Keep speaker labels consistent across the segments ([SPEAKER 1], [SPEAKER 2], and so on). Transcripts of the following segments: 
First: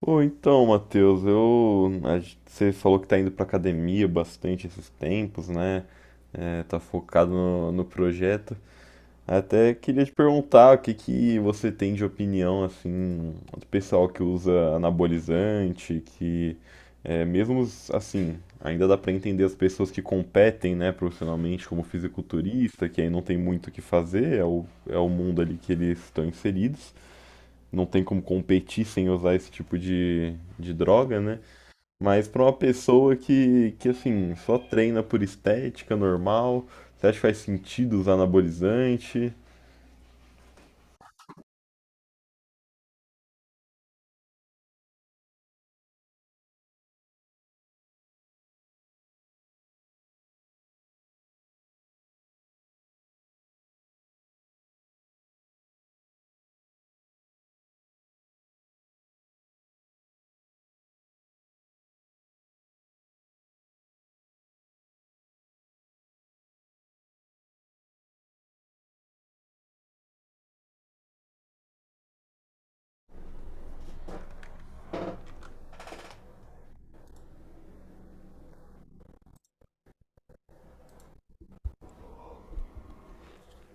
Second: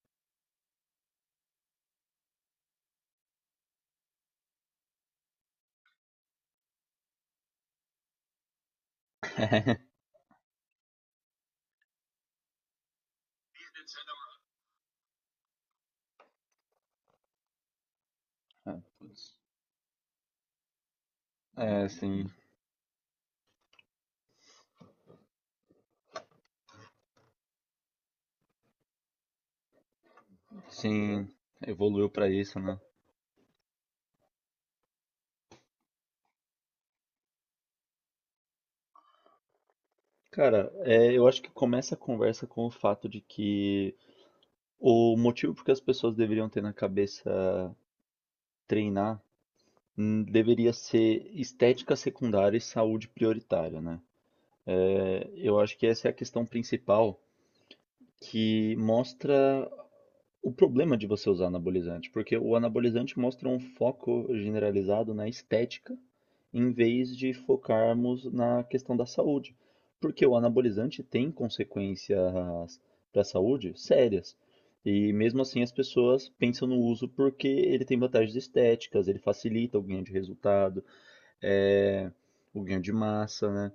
[SPEAKER 1] Ô, então, Matheus, você falou que tá indo pra academia bastante esses tempos, né? É, tá focado no projeto. Até queria te perguntar o que que você tem de opinião, assim, do pessoal que usa anabolizante, que é, mesmo, assim,
[SPEAKER 2] É,
[SPEAKER 1] ainda dá pra
[SPEAKER 2] putz.
[SPEAKER 1] entender as pessoas que competem, né, profissionalmente como
[SPEAKER 2] É, sim,
[SPEAKER 1] fisiculturista, que aí não tem muito o que fazer, é o mundo ali que eles estão inseridos, não tem como competir sem usar esse tipo de droga,
[SPEAKER 2] sim,
[SPEAKER 1] né?
[SPEAKER 2] evoluiu pra
[SPEAKER 1] Mas pra uma
[SPEAKER 2] isso, né?
[SPEAKER 1] pessoa que, assim, só treina por estética normal, você acha que faz sentido usar anabolizante?
[SPEAKER 2] Cara, eu acho que começa a conversa com o fato de que o motivo porque as pessoas deveriam ter na cabeça treinar deveria ser estética secundária e saúde prioritária, né? Eu acho que essa é a questão principal que mostra o problema de você usar anabolizante, porque o anabolizante mostra um foco generalizado na estética, em vez de focarmos na questão da saúde. Porque o anabolizante tem consequências para a saúde sérias. E mesmo assim as pessoas pensam no uso porque ele tem vantagens estéticas, ele facilita o ganho de resultado, eh, o ganho de massa, né?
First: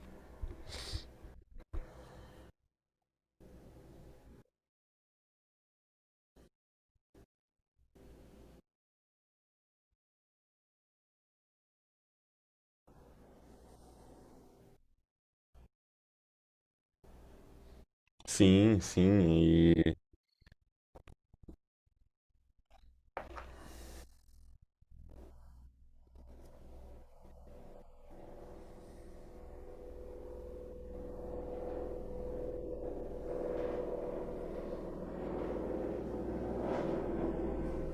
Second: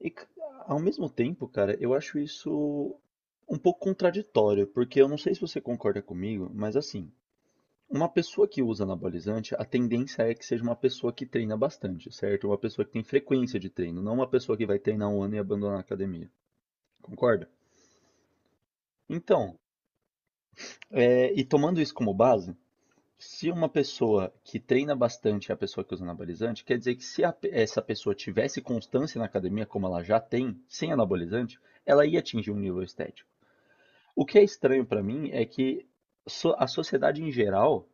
[SPEAKER 2] E, ca- Ao mesmo tempo, cara, eu acho isso um pouco contraditório, porque eu não sei se você concorda comigo, mas assim, uma pessoa que usa anabolizante, a tendência é que seja uma pessoa que treina bastante, certo? Uma pessoa que tem frequência de treino, não uma pessoa que vai treinar um ano e abandonar a academia. Concorda?
[SPEAKER 1] Sim, sim,
[SPEAKER 2] Então,
[SPEAKER 1] e.
[SPEAKER 2] e tomando isso como base, se uma pessoa que treina bastante é a pessoa que usa anabolizante, quer dizer que se a pe- essa pessoa tivesse constância na academia, como ela já tem, sem anabolizante, ela ia atingir um nível estético. O que é estranho pra mim é que a sociedade em geral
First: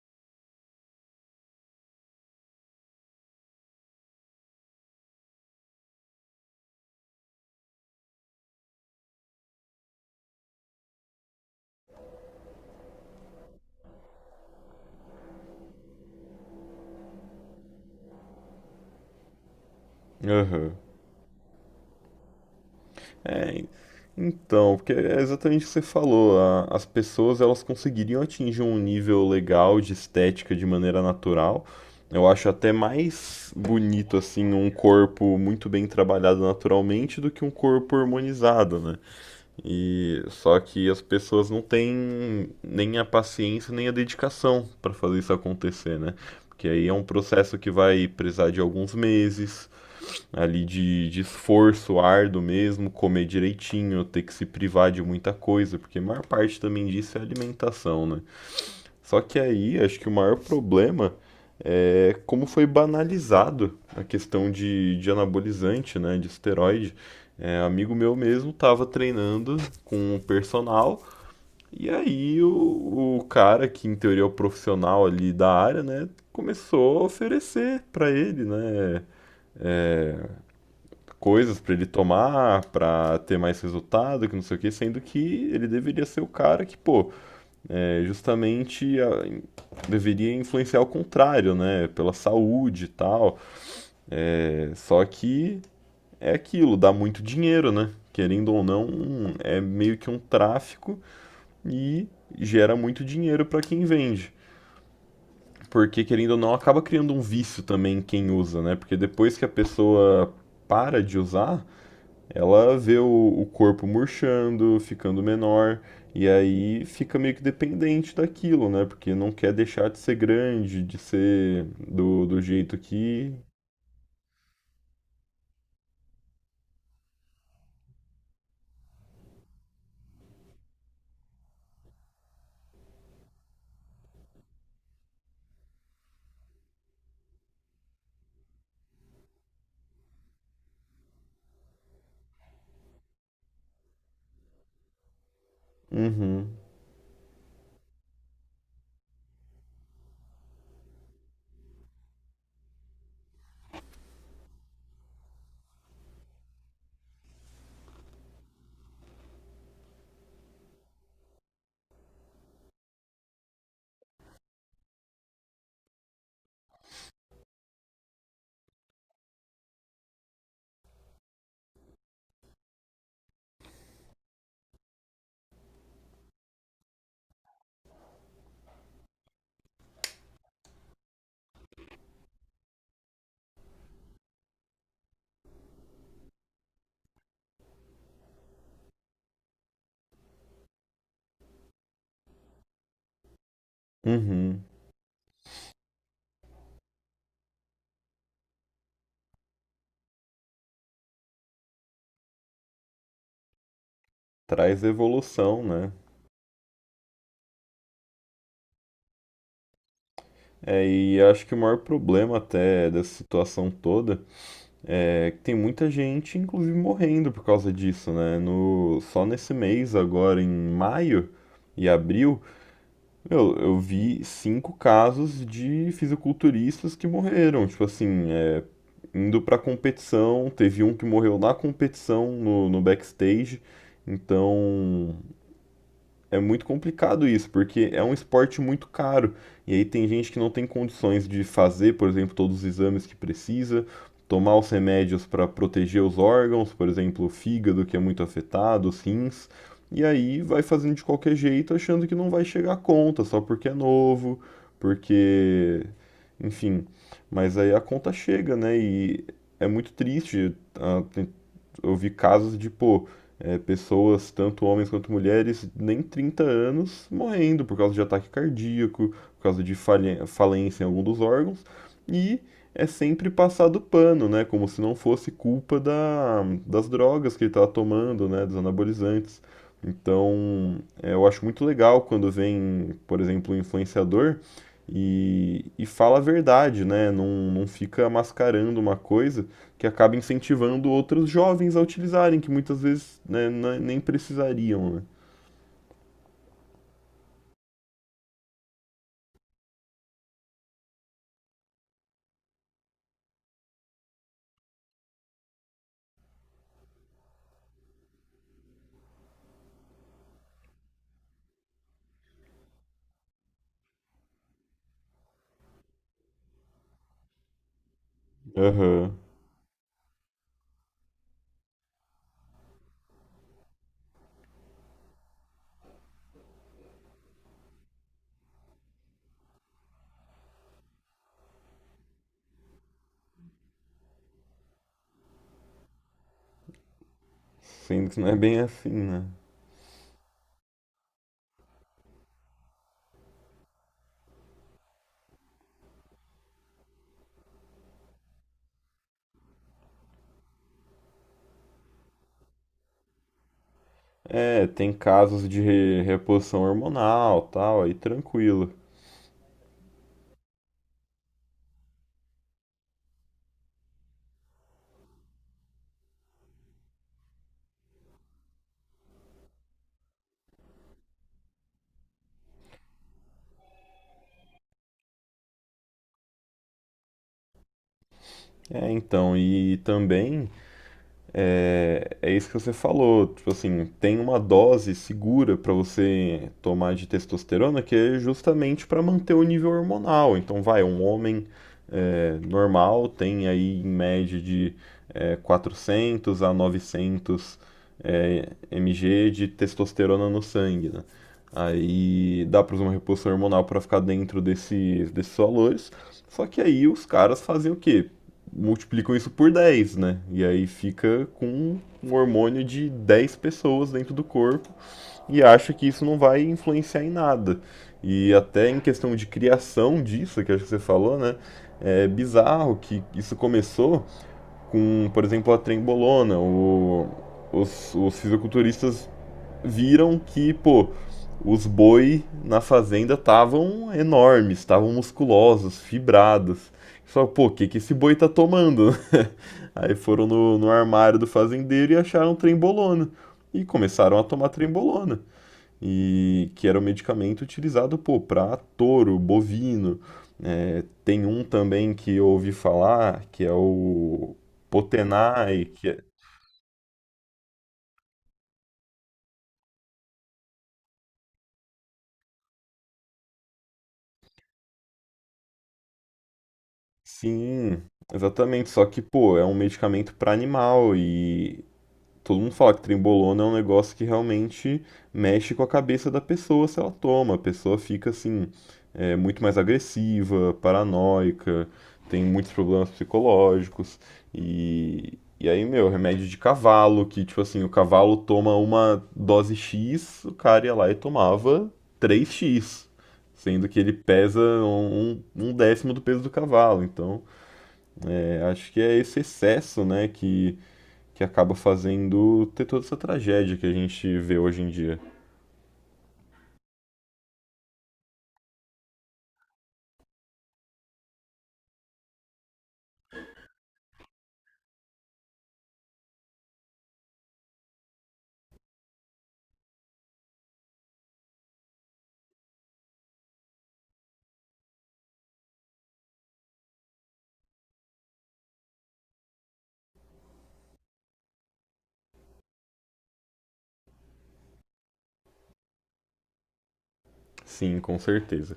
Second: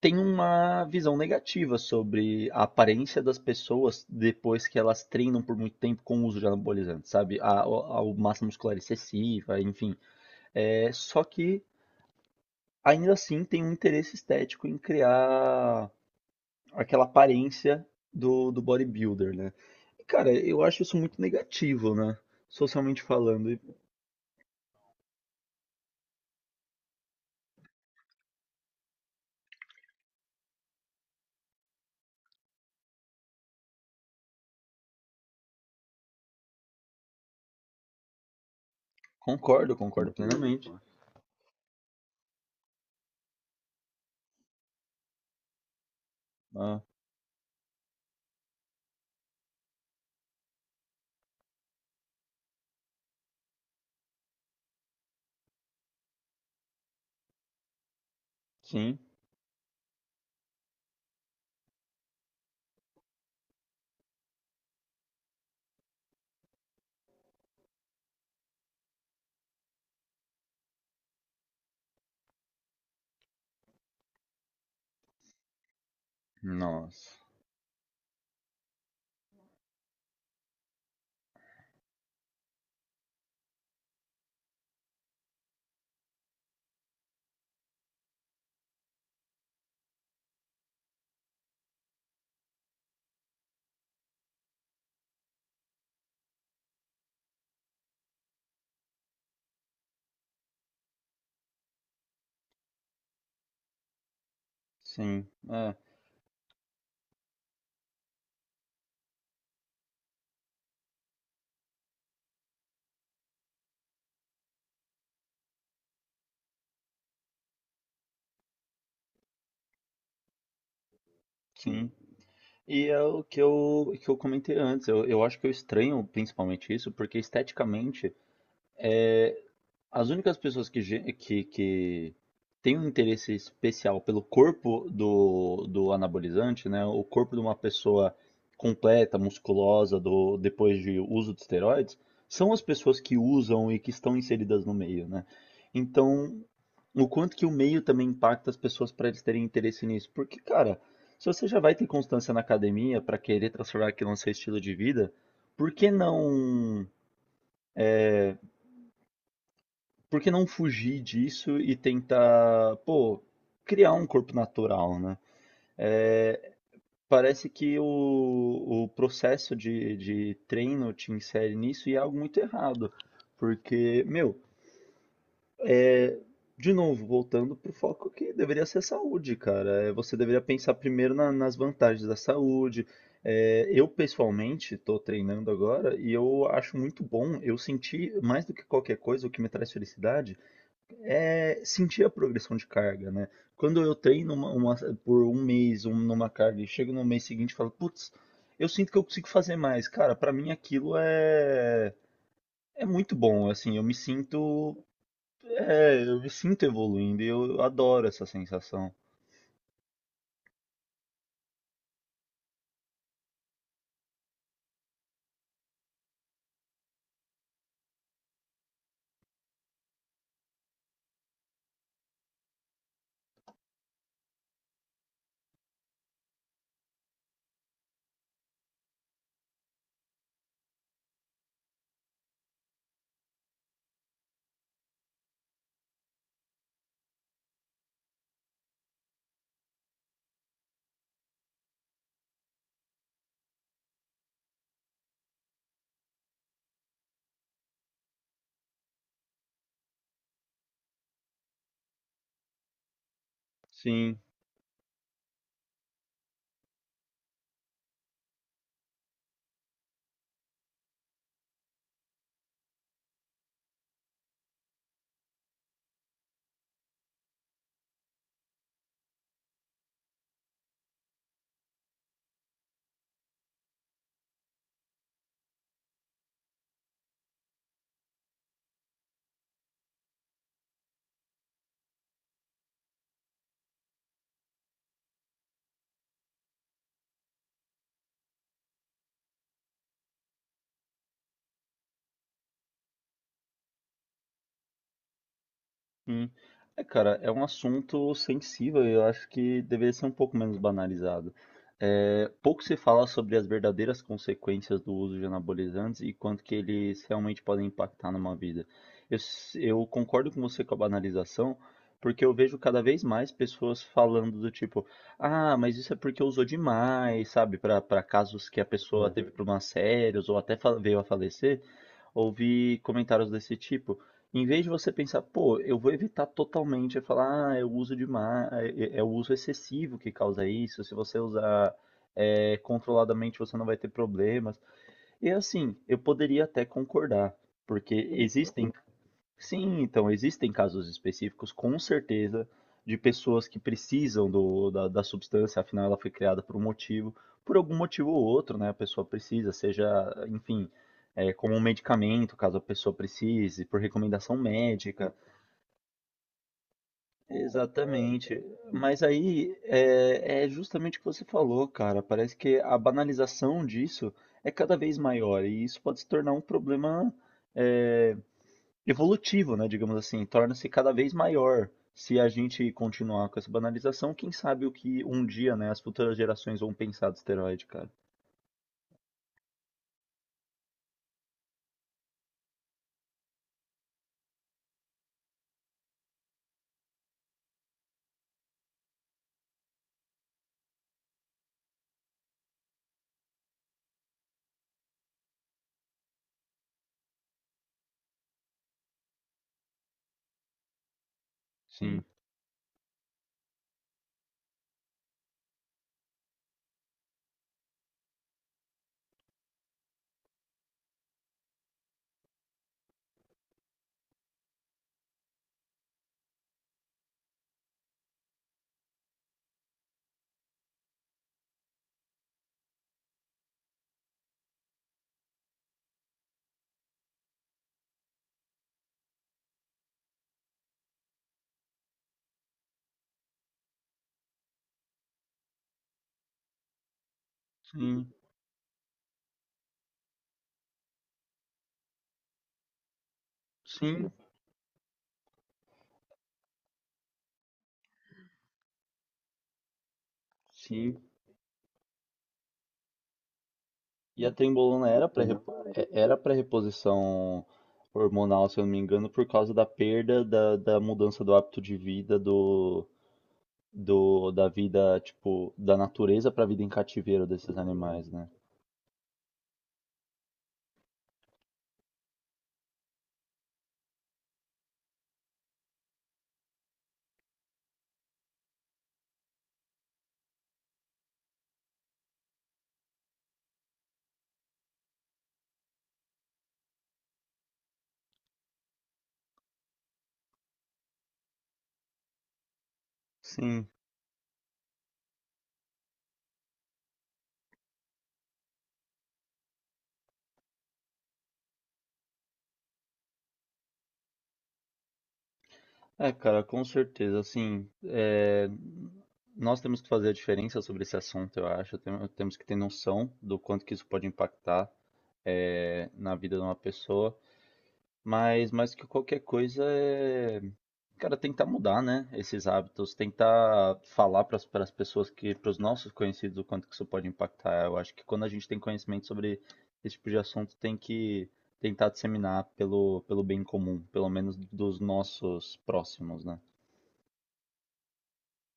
[SPEAKER 2] tem uma visão negativa sobre a aparência das pessoas depois que elas treinam por muito tempo com o uso de anabolizantes, sabe? A massa muscular excessiva, enfim. É, só que ainda assim tem um interesse estético em criar aquela aparência do bodybuilder, né? E, cara, eu
[SPEAKER 1] Aham.
[SPEAKER 2] acho isso muito negativo, né? Socialmente falando. E
[SPEAKER 1] É, então, porque é exatamente o que você falou, as pessoas elas conseguiriam atingir um nível legal de estética de maneira natural. Eu acho até mais bonito assim um corpo muito bem trabalhado naturalmente do que um corpo hormonizado, né?
[SPEAKER 2] concordo, concordo
[SPEAKER 1] E só
[SPEAKER 2] plenamente.
[SPEAKER 1] que as pessoas não têm nem a paciência, nem a dedicação para fazer isso acontecer, né? Porque
[SPEAKER 2] Ah,
[SPEAKER 1] aí é um processo que vai precisar de alguns meses ali de esforço árduo mesmo, comer direitinho, ter que se privar de muita coisa, porque a maior parte também disso é alimentação, né?
[SPEAKER 2] sim.
[SPEAKER 1] Só que aí, acho que o maior problema é como foi banalizado a questão de anabolizante, né, de esteroide. É, amigo meu mesmo estava treinando com o personal, e aí o cara, que em teoria é o profissional ali da área, né, começou a
[SPEAKER 2] Nossa.
[SPEAKER 1] oferecer para ele, né, coisas para ele tomar, para ter mais resultado, que não sei o que, sendo que ele deveria ser o cara que, pô, é, justamente deveria influenciar o contrário, né? Pela saúde e tal. É, só que é aquilo, dá muito dinheiro, né? Querendo ou não, é meio que um tráfico e gera muito dinheiro para quem vende.
[SPEAKER 2] Sim, é,
[SPEAKER 1] Porque, querendo ou não, acaba criando um vício também em quem usa, né? Porque depois que a pessoa para de usar, ela vê o, corpo murchando, ficando menor, e aí fica meio que dependente daquilo, né? Porque não quer deixar de ser grande, de ser
[SPEAKER 2] sim.
[SPEAKER 1] do jeito
[SPEAKER 2] E é o
[SPEAKER 1] que.
[SPEAKER 2] que eu comentei antes. Eu acho que eu estranho principalmente isso, porque esteticamente é, as únicas pessoas que, que têm um interesse especial pelo corpo do anabolizante, né? O corpo de uma pessoa completa, musculosa, do, depois de uso de esteroides, são as pessoas que usam e que estão inseridas no meio, né? Então,
[SPEAKER 1] Uhum,
[SPEAKER 2] o quanto que o meio também impacta as pessoas para eles terem interesse nisso. Porque, cara, se você já vai ter constância na academia para querer transformar aquilo no seu estilo de vida, por que não por que não fugir disso e tentar, pô, criar um corpo natural, né? É, parece que o processo de treino te insere nisso e é algo muito errado. Porque, meu, de novo, voltando pro foco que deveria ser saúde, cara. É, você deveria pensar primeiro nas vantagens da saúde. É, eu, pessoalmente, estou treinando agora e eu acho muito bom. Eu senti, mais do que qualquer coisa, o que me traz felicidade é sentir a progressão de carga, né? Quando eu treino
[SPEAKER 1] uhum.
[SPEAKER 2] por um mês um, numa carga e chego no mês seguinte e falo, putz, eu sinto que eu consigo fazer mais. Cara, pra mim aquilo é, é muito bom, assim, eu me sinto,
[SPEAKER 1] Traz evolução, né?
[SPEAKER 2] é, eu me sinto evoluindo e eu adoro essa sensação.
[SPEAKER 1] É, e acho que o maior problema até dessa situação toda é que tem muita gente, inclusive, morrendo por causa disso, né? No, só nesse mês, agora em maio e abril, meu, eu vi cinco casos de fisiculturistas que morreram, tipo assim, é, indo pra competição. Teve um que morreu na competição, no backstage. Então, é muito complicado isso, porque é um esporte muito caro. E aí tem gente que não tem condições de fazer, por exemplo, todos os exames que precisa, tomar os remédios para proteger os órgãos, por exemplo, o fígado que é muito afetado, os rins, e aí vai fazendo de qualquer jeito, achando que não vai chegar a conta, só porque é
[SPEAKER 2] Sim.
[SPEAKER 1] novo, porque, enfim, mas aí a conta chega, né? E é muito triste, ah, tem, eu vi casos de, pô, é, pessoas, tanto homens quanto mulheres, nem 30 anos, morrendo por causa de ataque cardíaco, por causa de falência em algum dos órgãos, e é sempre passado pano, né? Como se não fosse culpa das drogas que ele estava tomando, né? Dos anabolizantes. Então, é, eu acho muito legal quando vem, por exemplo, um influenciador e fala a verdade, né? Não, não fica mascarando uma coisa que acaba incentivando outros jovens a utilizarem, que muitas vezes, né, nem precisariam, né?
[SPEAKER 2] Hum. É, cara, é um assunto sensível e eu acho que deveria ser um pouco menos banalizado. É, pouco se fala sobre as verdadeiras consequências do uso de anabolizantes e quanto que eles realmente podem impactar numa vida. Eu concordo com você com a banalização, porque eu vejo cada vez mais pessoas falando do tipo, ah, mas isso é porque usou demais, sabe? Para casos que a pessoa Uhum.
[SPEAKER 1] Aham.
[SPEAKER 2] teve Uhum. problemas sérios ou veio a falecer ouvir comentários desse tipo. Em vez de você pensar, pô, eu vou evitar totalmente, é falar, ah, é o uso demais, é é o uso excessivo que causa isso, se você usar é, controladamente você não vai ter problemas. E assim, eu poderia até concordar, porque
[SPEAKER 1] Sendo que não é bem
[SPEAKER 2] existem
[SPEAKER 1] assim, né?
[SPEAKER 2] sim, então existem casos específicos, com certeza, de pessoas que precisam da substância, afinal ela foi criada por um motivo, por algum motivo ou outro, né? A pessoa precisa, seja, enfim, é, como um medicamento, caso a pessoa precise, por recomendação
[SPEAKER 1] É, tem
[SPEAKER 2] médica.
[SPEAKER 1] casos de reposição hormonal, tal, aí
[SPEAKER 2] Exatamente.
[SPEAKER 1] tranquilo.
[SPEAKER 2] Mas aí é, é justamente o que você falou, cara. Parece que a banalização disso é cada vez maior e isso pode se tornar um problema é, evolutivo, né, digamos assim, torna-se cada vez maior. Se a gente continuar com essa banalização, quem sabe o que um dia, né, as futuras gerações vão pensar do esteroide, cara.
[SPEAKER 1] É, então, e também é, é isso que você falou, tipo assim, tem uma dose segura para você tomar de testosterona que é justamente para manter o nível hormonal. Então, vai, um homem é, normal tem aí em média de 400 a 900 mg de testosterona no sangue, né?
[SPEAKER 2] Sim,
[SPEAKER 1] Aí dá para usar uma reposição hormonal para ficar dentro desses valores. Só que aí os caras fazem o quê? Multiplicam isso por 10, né? E aí fica com um hormônio de 10 pessoas dentro do corpo e acha que isso não vai influenciar em nada. E até em questão de criação disso, que acho que você falou, né? É bizarro que isso começou com, por exemplo, a trembolona. Os fisiculturistas viram que, pô, os boi na fazenda estavam enormes, estavam musculosos, fibrados. Só, pô, o que, que esse
[SPEAKER 2] sim,
[SPEAKER 1] boi tá tomando? Aí foram no, armário do fazendeiro e acharam trembolona. E
[SPEAKER 2] sim,
[SPEAKER 1] começaram a tomar trembolona e que era um medicamento utilizado, pô, para touro, bovino. É,
[SPEAKER 2] sim.
[SPEAKER 1] tem um também que eu ouvi falar, que é
[SPEAKER 2] E a
[SPEAKER 1] o
[SPEAKER 2] trembolona era para
[SPEAKER 1] Potenai, que é...
[SPEAKER 2] era para reposição hormonal, se eu não me engano, por causa da perda da, da mudança do hábito de vida do, da vida, tipo, da natureza para a vida em cativeiro desses
[SPEAKER 1] Sim,
[SPEAKER 2] animais, né?
[SPEAKER 1] exatamente, só que, pô, é um medicamento para animal e todo mundo fala que trembolona é um negócio que realmente mexe com a cabeça da pessoa se ela toma. A pessoa fica assim, é, muito mais agressiva, paranoica, tem muitos problemas psicológicos. E aí, meu, remédio de cavalo, que tipo assim, o cavalo toma uma dose X, o cara ia lá e tomava 3x.
[SPEAKER 2] Sim.
[SPEAKER 1] Sendo que ele pesa um, um décimo do peso do cavalo. Então, é, acho que é esse excesso, né, que acaba fazendo ter toda essa tragédia que a gente vê hoje em dia.
[SPEAKER 2] É, cara, com certeza. Assim, é, nós temos que fazer a diferença sobre esse assunto, eu acho. Temos que ter noção do quanto que isso pode impactar, é, na vida de uma pessoa. Mas mais que qualquer coisa, é, cara, tentar mudar, né, esses hábitos, tentar falar para as pessoas que, para os nossos conhecidos, o quanto que isso pode impactar. Eu acho que quando a gente tem conhecimento sobre esse tipo de assunto, tem que tentar disseminar pelo bem comum, pelo menos dos nossos próximos, né?
[SPEAKER 1] Sim, com certeza.